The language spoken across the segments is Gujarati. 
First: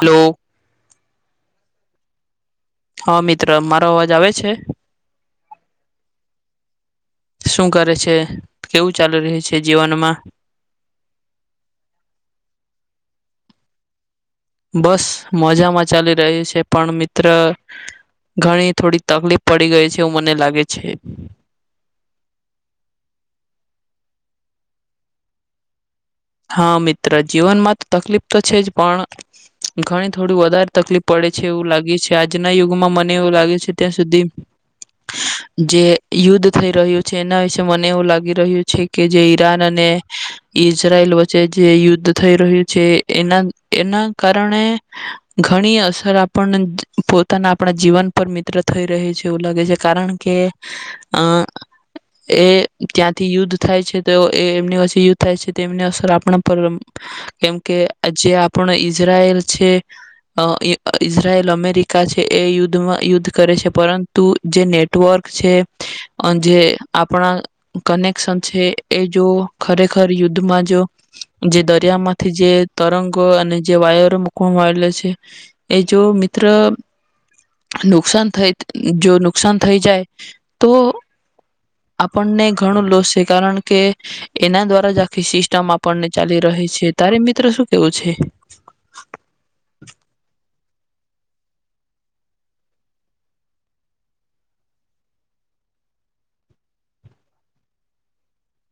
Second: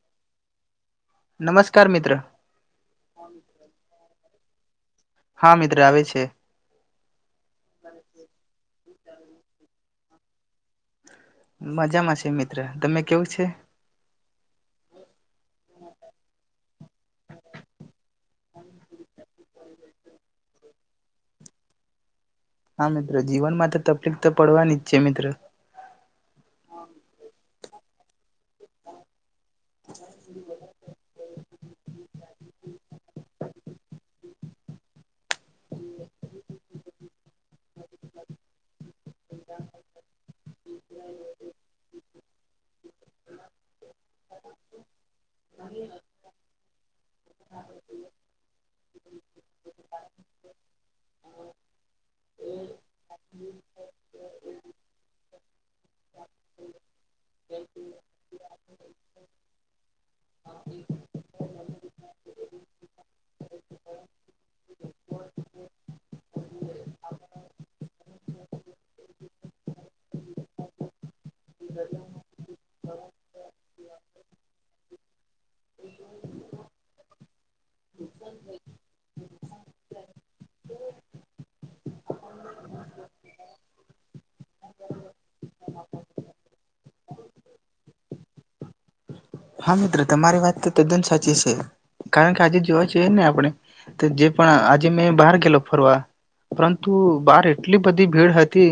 હલો. નમસ્કાર મિત્ર. હા મિત્ર મારો અવાજ આવે છે. હા મિત્ર આવે છે. શું કરે છે? કેવું ચાલુ રહે છે જીવનમાં મજામાં છે મિત્ર તમે કેવું છે? બસ મજામાં ચાલી રહ્યું છે પણ મિત્ર ઘણી થોડી તકલીફ પડી ગઈ છે એવું મને લાગે છે. હા મિત્રો જીવન માં તો તકલીફ તો પડવાની જ છે મિત્રો. હા મિત્ર જીવનમાં તો તકલીફ તો છે જ પણ ઘણી થોડું વધારે તકલીફ પડે છે એવું લાગે છે. આજના યુગમાં મને એવું લાગે છે ત્યાં સુધી જે યુદ્ધ થઈ રહ્યું છે એના વિશે મને એવું લાગી રહ્યું છે કે જે ઈરાન અને ઈજ થઈ રહ્યું છે એના એના કારણે ઘણી અસર આપણ પોતાના આપણા જીવન પર મિત્ર થઈ રહી છે એવું લાગે છે કારણ કે અ એ ત્યાંથી યુદ્ધ થાય છે તો એમની વચ્ચે યુદ્ધ થાય છે. તેમને અસર આપણા પર કેમકે જે આપણ ઈઝરાયલ છે અ એ ઈઝરાયલ અમેરિકા છે એ યુદ્ધમાં યુદ્ધ કરે છે પરંતુ જે નેટવર્ક છે જે અ આપણા કનેક્શન છે એ જો ખરેખર યુદ્ધ માં જો જે દરિયા માંથી જે તરંગ કો અને જે વાયરો મુકવામાં આવેલા છે એ જો મિત્ર નુકસાન થઈ જો નુકસાન થઈ જાય તો આપણને ઘણું લોસ છે કારણ કે એના દ્વારા જ આખી સિસ્ટમ આપણને ચાલી રહી છે. તારે મિત્ર શું કેવું છે? હા, મિત્ર તમારી વાત તો તદ્દન સાચી છે કારણ કે આજે જોવા જએ ને આપણે જે પણ આજે મેં બહાર ગેલો ફરવા પરંતુ બહાર એટલી બધી ભીડ હતી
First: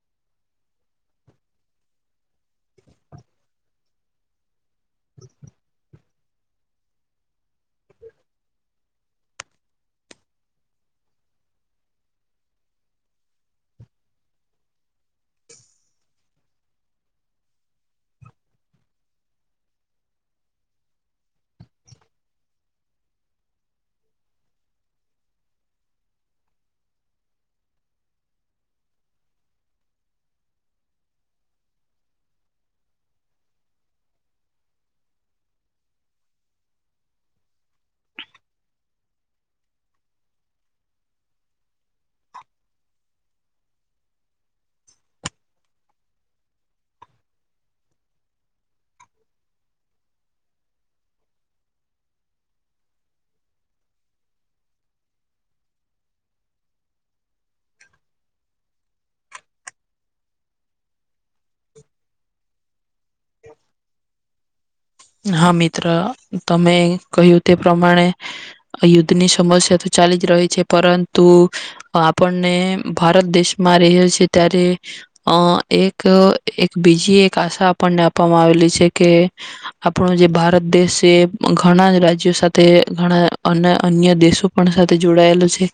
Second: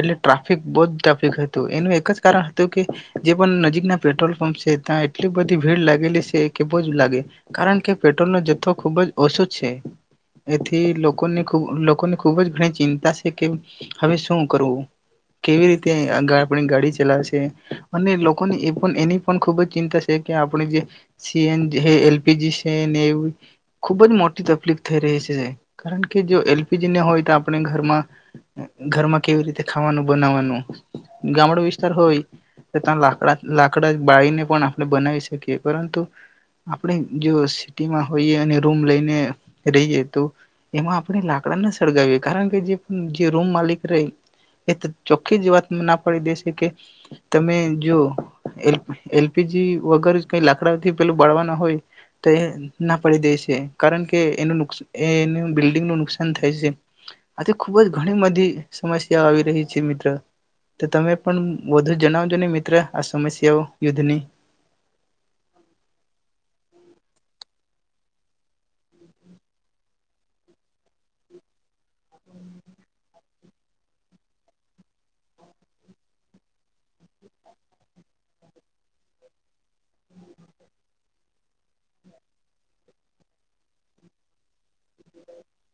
એટલે ટ્રાફિક બહ જ ટ્રાફિક હતું એનું એક જ કારણ હતું કે જે પણ નજીકના પેટ્રોલ પંપ છે ત્યા એટલી બધી ભીડ લાગેલી છે કે બહ જ લાગે કારણ કે પેટ્રોલનો જથ્થો ખૂબ જ ઓછો છે એથી લોકોની ખૂબ લોકોની ખૂબ જ ઘણી ચિંતા છે કે હવે શું કરવું કેવી રીતે આપણી ગા ગાડી ચલાવશે અને લોકોની એ પણ એની પણ ખૂબ જ ચિંતા છે કે આપણે જે C N L P G છે ને એવી ખુબ જ મોટી તકલીફ થઈ રહી છે કારણ કે જો એલ પી જી ને હોય તો આપણે ઘરમાં ઘરમાં કેવી રીતે ખાવાનું બનાવાનું ગામડા વિસ્તાર હોય તો ત્યાં લાકડા લાકડા બાળીને પણ આપણે બનાવી શકીએ પરંતુ આપણે જો સિટીમાં હોઈએ અને રૂમ લઈને રહીએ તો એમાં આપણે લાકડા ના સળગાવીએ કારણ કે જે રૂમ માલિક રેય એ ચોખ્ખી જ વાત ના પાડી દેશે કે તમે જો એ એલ પી જી વગર જ કઈ લાકડાથી પેલું બાળવાના હોય તો એ ના પાડી દે છે કારણ કે એનું એ એનું બિલ્ડિંગનું નુકસાન થાય છે આથી ખૂબ જ ઘણી બધી સમસ્યાઓ આવી રહી છે મિત્ર. તો તમે પણ વધુ જણાવજો ને મિત્ર આ સમસ્યાઓ યુદ્ધની હા, મિત્ર તમે કહ્યું તે પ્રમાણે યુદ્ધની સમસ્યા તો ચાલી જ રહી છે પરંતુ અ આપણને ભારત દેશમાં રહેલ છે ત્યારે અ એક એક બીજી એક આશા આપણને આપવામાં આવેલી છે કે આપણો જે ભારત દેશ છે ઘણા રાજ્યો સાથે ઘણા અન અન્ય દેશો પણ સાથે જોડાયેલો છે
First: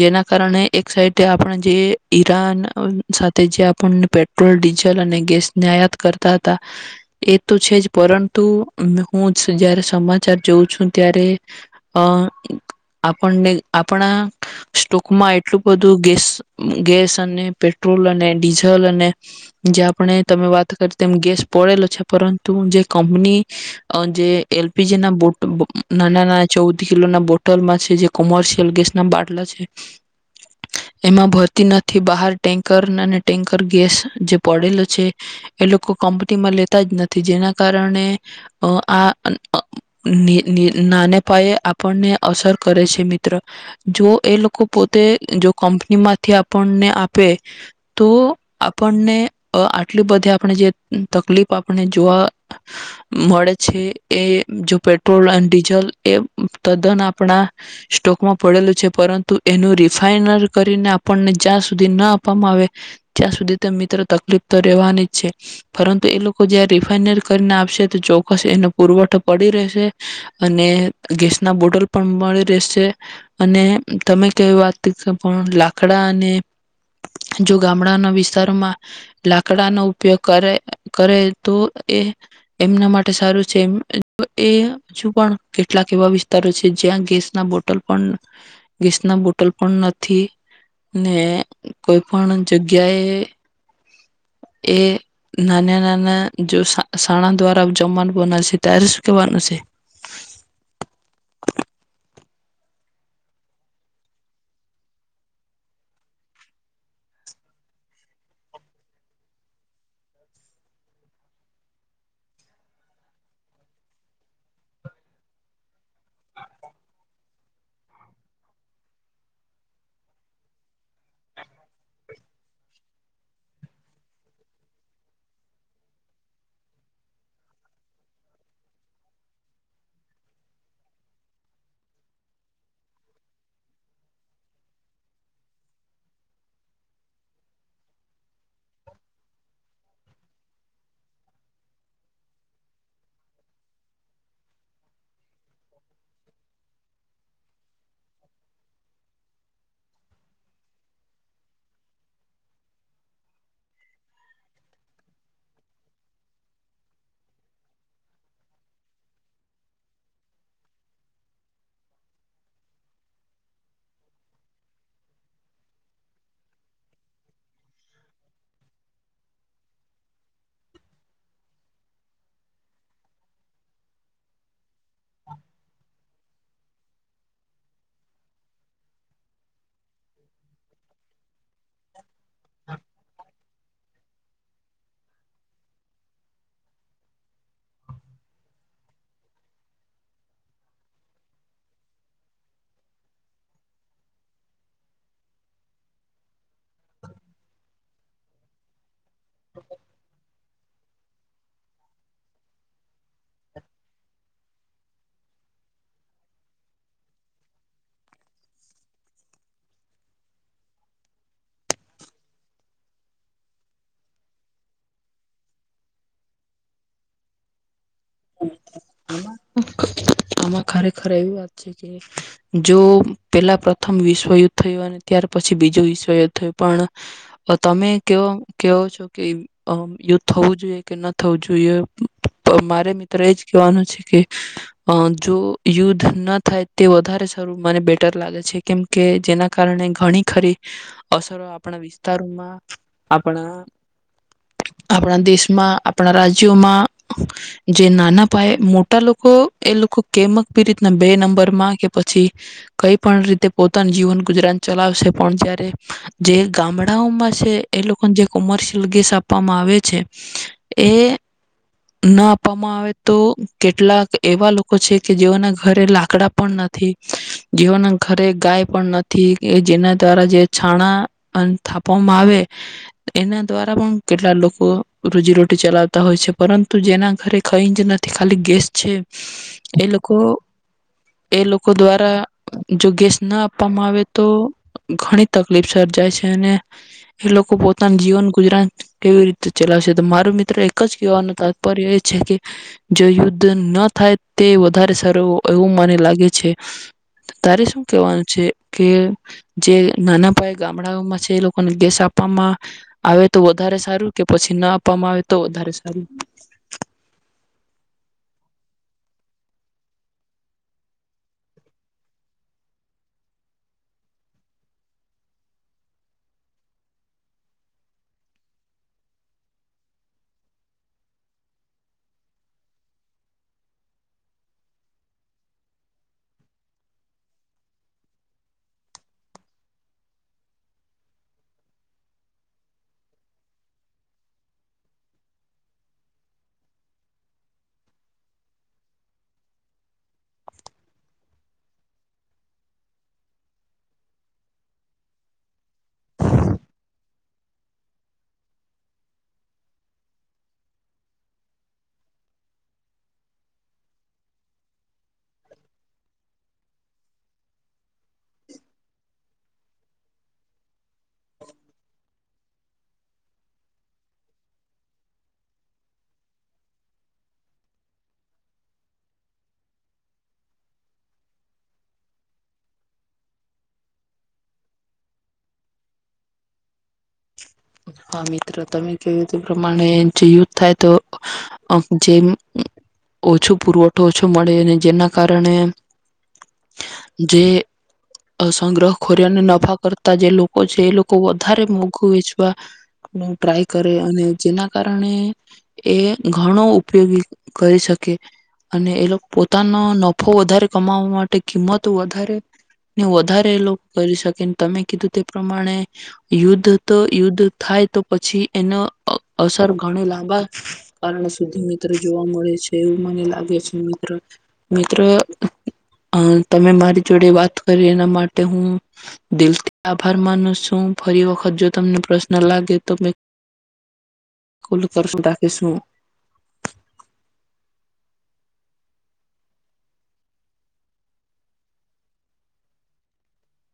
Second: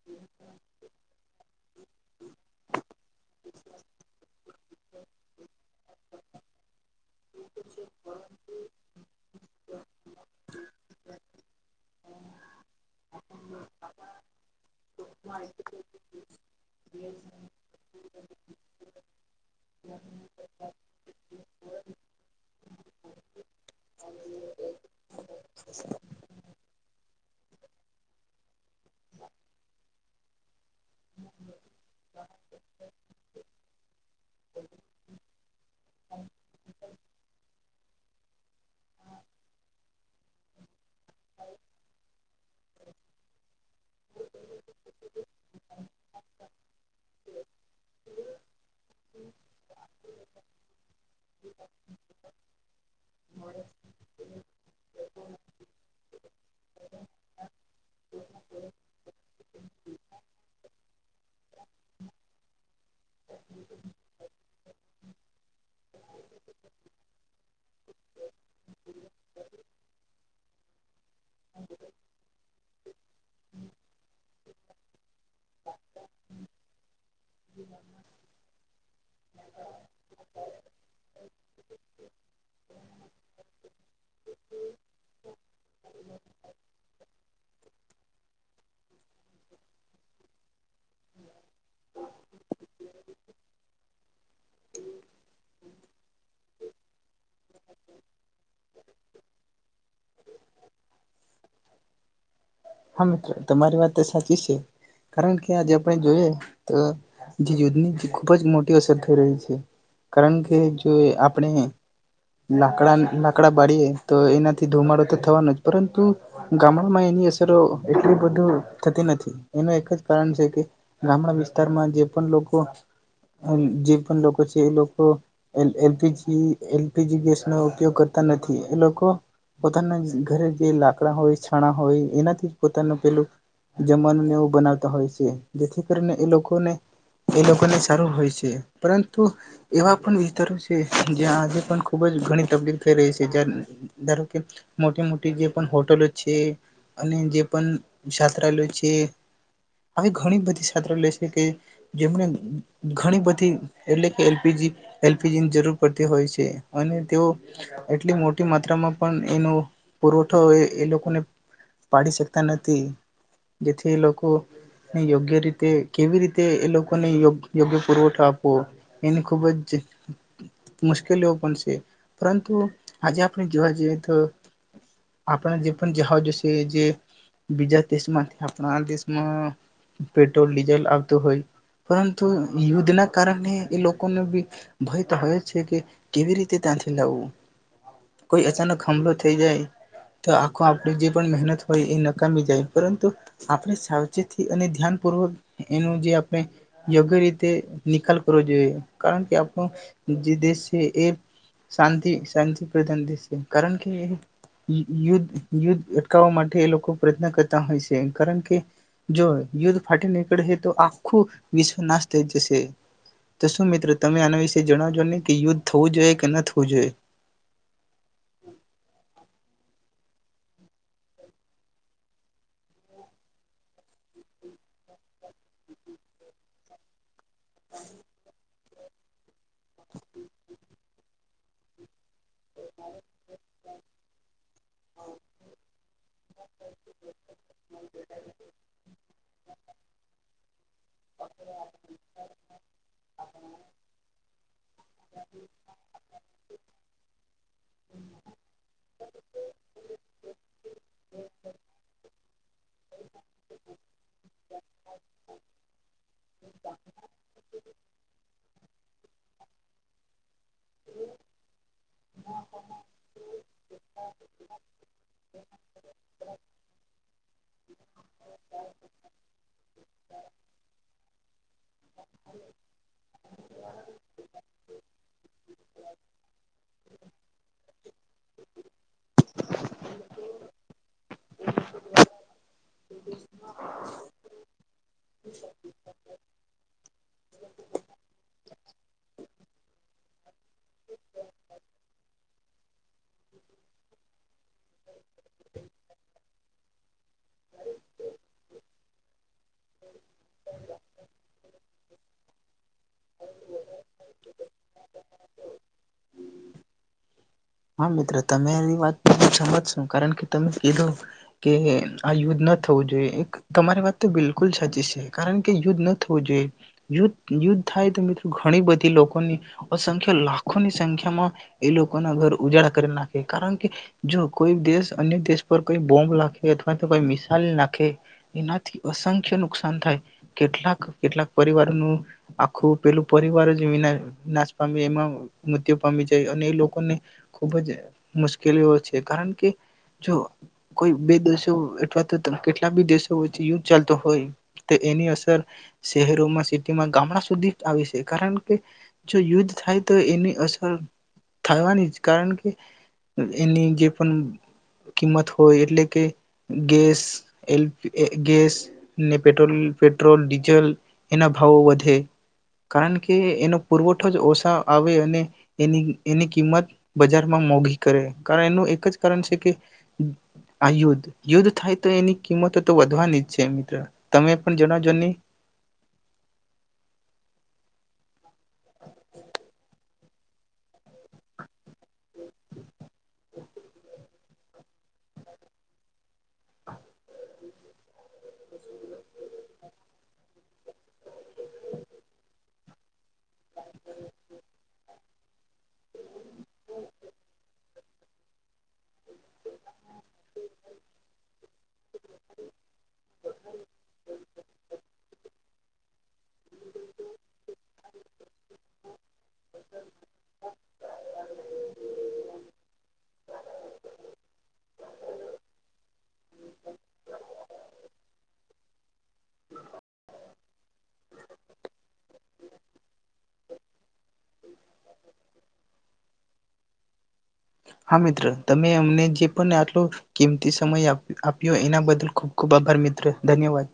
જેના કારણે એક સાઈટે આપણે જે ઈરાન સાથે જે આપણ પેટ્રોલ ડીઝલ અને ગેસને આયાત કરતા હતા એ તો છે જ પરન તું હું જયારે સમાચાર જોઉં છું ત્યારે અ આપણને આપણા સ્ટોકમાં એટલું બધું ગેસ ગેસ અને પેટ્રોલ અને ડીઝલ અને જે આપણે તમે વાત કરી તેમ ગેસ પડેલો છે પરંતુ જે કંપની જે અ એલ પી જી ના બોટ બ નાના નાના ચૌદ કિલો ના બોટ ટોલ માં છે જે કોમર્શિય જલ ગેસ ના બાટલા છે. એમાં ભરતી નથી બહાર ટેન્કર અને ટેન્કર ગેસ જે પડેલો છે એ લોકો કંપનીમાં લેતા જ નથી જેના [inaudible] નાને પાયે આપણને અસર કરે છે. મિત્ર જો એ લોકો પોતે જો કંપનીમાંથી આપણને આપે તો આપ આપણને અ આટલી બધી આપણે જે તકલીફ આપને જોવા મળે છે એ જો પેટ્રોલ અને ડીઝલ એ તદ્દન આપણા સ્ટોકમાં પડેલું છે પરંતુ એનું ફઈનર કરીને આપણને જ્યાં સુધી ના આપવામાં આવે ત્યાં સુધી તે મિત્રો તકલીફ તો રહેવાની જ છે પરંતુ એ લોકો જ રિફાઈનર કરીને આપશે તો ચોક્કસ એનો પુરવઠો પડી રહેશે અને ગેસના બોટલ પણ મળી રહેશે. અને તમે કેવી વાત કે પણ લાકડા અને જો ગામડાના વિસ્તારમાં લાકડાનો ઉપયોગ કરે કરે તો એ એમના માટે સારું છે એ એ હજુ પણ કેટલાક એવા વિસ્તારો છે જ્યાં ગેસના બોટ બટલ પણ ગેસ ના બોટલ પણ નથી ને કોઈ પણ જગ્યાએ એ નાના નાના જો શણા દ્વારા જમવાનું બના છે ત્યારે શું કેવાનું છે. હા મ્ર તમારી વાત તો સાચી છે કારણ કે આજે આપણે જોઈએ તો જે ુદધની ખુબ જ મોટી અસર થઈ રહી છે કારણ કે જો આપણે લાકડા લાકડા બાળએ તો એનાથી ધુમાડો તો થવાનો જ પરંતુ ગામડામાં એનીર એટલી બધું થતી નથી એનું એક જ કારણ છે કે ગામડા વિસ્તારમાં જે પણ લોકો જે પણ લોકો છે એ લોકોજી એલપીજી ગેસનો ઉપયોગ કરતા નથી એ લોકો પોતાના ઘરે જે લાકડા હોય છણા હોય એના પોનું પેલું જમાનુંને એવું બનાવતા હોય છે જેથી કરીને એ લોકોને એ લોકોને સારું હોય છે પરંતુ એવા પણ વિસ્તારો છે જ્યાં આજે પણ ખુબ જ ઘણી તકલીફ થઈ રહી છે ધારો કે મોટી મોટી જે પણ હોટલો છે. જે છાત્રાલય છે આવી ઘણી બધી છાત્રાલય છે કે જેમને ઘણી બધી એટલે કે એીજી એલપીજીની જરૂર પડતી હોય છે અને તેઓ એટલી મોટી માત્રામાં પણ એનો પુરવઠો એ લોકોને પાડી શકતા નથી જેથી એ લોકોને યોગ્ય રીતે કેવી રીતે એ લોકોનેયો યોગ્ય પુરવઠો આપવો એની ખુબ જ મુશ્કેલીઓ પણ છે પરંતુ આજે આપણે જોવા જઈએ તો આપણે જે પણ જવા જોશે. કે જે બીજા દેશમાંથી આપણા દેશમાં પેટ્રોલ ડીઝલ આવતું હોય. પરંતુ યુદ્ધ ના કારણે એ લોકોનો બી ભય તો હોવે છે કે કેવી રીતે ત્યાંથી લાવવું કોઈ અચાનક હમલો થઈ જાય તો આખો આપણે જે પણ મહેનત હોય એ નકામી જાય પરંતુ આપણે સાવચેતી અને ધ્યાનપૂર્વક એનું જે આપણે યોગ્ય રીતે નિકાલ કરવો જોઈએ. કારણ કે આપો જે દેશ એ શ શાંતિ પ્રધાન દેશ છે કારણ કેયુદ્ધ યુદ્ધ ચકાવવા માટે એ લોકો પ્રયત્ન કરતા હોય છે કારણ કે જો યુદ્ધ ફાટી નીકળશે તો આખું વિશ્વ નાશ થઈ જશે તો શું મિત્રો તમે આના વિશે જણાવજો નહી કે યુદ્ધ થવું જોઈએ કે ન થવું જોઈએ. આમાં ખરેખર એવી વાત છે કે જો પેલા પ્રથમ વિશ્વ યુદ્ધ થયું અને ત્યાર પછી બીજું વિશ્વયુદ્ધ થયું પણ તમે કેવો છો કે યુદ્ધ થવું જોઈએ કે ન થવું જોઈએ મારે મ્ર એ જ કવાનું છે કે જો યુદ્ધ ન થાય તે વધારે સારું મને બેટર લાગે છે કેમ કે જેના કારણે ઘણી ખરી અસરો આપણા વિસ્તારોમાં આપણા આપણા દેશમાં આપણા રાજ [inaudible] જે નાના પાયે મોટા લોકો એ લોકો કેમકી રીતના બે નંબરમાં કે પછી કઈ પણ રીતે પોતાનું જીવન ગુજરાન ચલાવશે પણ જયારે જે ગામડાઓમાં છે એ લોકોને જે કોમર્શિયલ ગેસ આપવામાં આવે છે એ ના આમાં આવે તો કેટલાક એવા લોકો છે કે જેઓના ઘરે લાકડા પણ નથી જેઓના ઘરે ગાય પણ નથી કે જેના દ્વારા જે છાણા અને થાં આપવામાં આવે એના દ્વારા પણ કેટલા લોકો રોજીરોટી ચલાવતા હોયે છે પરંતુ જેના ઘરે કઈ જ નથી ખાલી ગેસ છે એ લોકો એ લોકો દ્વારા જો ગેસ ના આપવામાં આવે તો ઘણી તકલીફ સર્જાય છે અને એ લોકો પોતાનું જીવન ગુજરાન કેવી રીતે ચલાવશે તો મારું મિત્ર એક જ કહેવાનું તાત્પર્ય એજ જ કે જો યુદ્ધ ન થાય તે વધારે સારું એવું મને લાગે છે તારે શું કેવાનું છે કે જે નાના પાયે ગામડાઓમાં છે એ લોકોને ગેસ આપવામાં આવે તો વધારે સારું કે પછી ના આપવામાં આવે તો વધારે સારું હા મિત્ર તમેરી વાત સમજશો કારણ કે તમે કીધું કે આ યુદ્ધ ના થવું જોઈએ એક તમારી વાત તો બિલકુલ સાચી છે કારણ કે યુદ્ધ ન થવું જોઈએ યુદ્ધ યુદ્ધ થાય તો મિત્રો ઘણી બધી લોકોની અસંખ્યા લાખોની સંખ્યામાં એ લોકોના ઘર ઉજાળ કરી નાખે કારણ કે જો કોઈ દેશ અન્ય દેશ પાર કોઈ બૉમ્બ નાંખે અથવા કોઈ મિસાઈલ નાખે એ ખુબ જ મુશ્કેલીઓ છે કારણ કે જો કોઈ બે દેશો અથવા તો કેટલા બી દેશો વચ્ચે યુદ્ધ ચાલતો હોય તો એની અસર શહેરોમાં સિટીમાં ગામડા સુધી આવી છે કારણ કે જો યુદ્ધ થાય તો એની અસર થવાની જ કારણ કે એની જે પણ કિંમત હોય એટલે કે ગેસ એલ ગેસ નેે પેટ્રો પેટ્રોલ ડીઝલ એના ભાવ વધે કારણ કે એનો પુરવઠો જ ઓશા આવે અને એની એની કિંમત બજારમાં મોઘી કરે કારણ એનું એક જ કારણ છે કે આ યુદ્ધ યુદ્ધ થાય તો એની કિંમતો તો વધવાની જ છે મિત્ર તમે પણ જણાવજો ની હા મિત્ર તમે કેું તે પ્રમાણે જે યુદ્ધ થાય તો અ જેમ ઓછો પુરવઠો ઓછું મળે અને જેના કારણે જે અ સંગ્રહ ખોર્યાને નફા કરતા જે લોકો છે એ લોકો વધારે મુ [inaudible] ટ્રાય કરે અને જેના કારણે એ ઘણો ઉપયોગી કરી શકે. અને એ લોકો પોતાનો નફો વધારે કમાવવા માટે કિંમત વધારે ને વધારે એ લોકો કરી શકે તમે કીધું તે પ્રમાણે યુદ્ધ યુદ્ધ થાય તો પછી એનો અસર ઘણો લાંબા કારણ સુધી મિત્ર જોવા મળે છે એવું મને લાગે છે મિત્ર મિત્ર તમે મારી જોડે વાત કરી એના માટે હું દિલથી આભાર માનું છું ફરી વખત જો તમને પ્રશ્ન લાગે તો મેલ રાખીશું. હા મિત્ર તમે અમને જે પણ આટલો કિંમતી સમય આપ્યો એના બદલ ખૂબ ખૂબ આભાર મિત્ર ધન્યવાદ.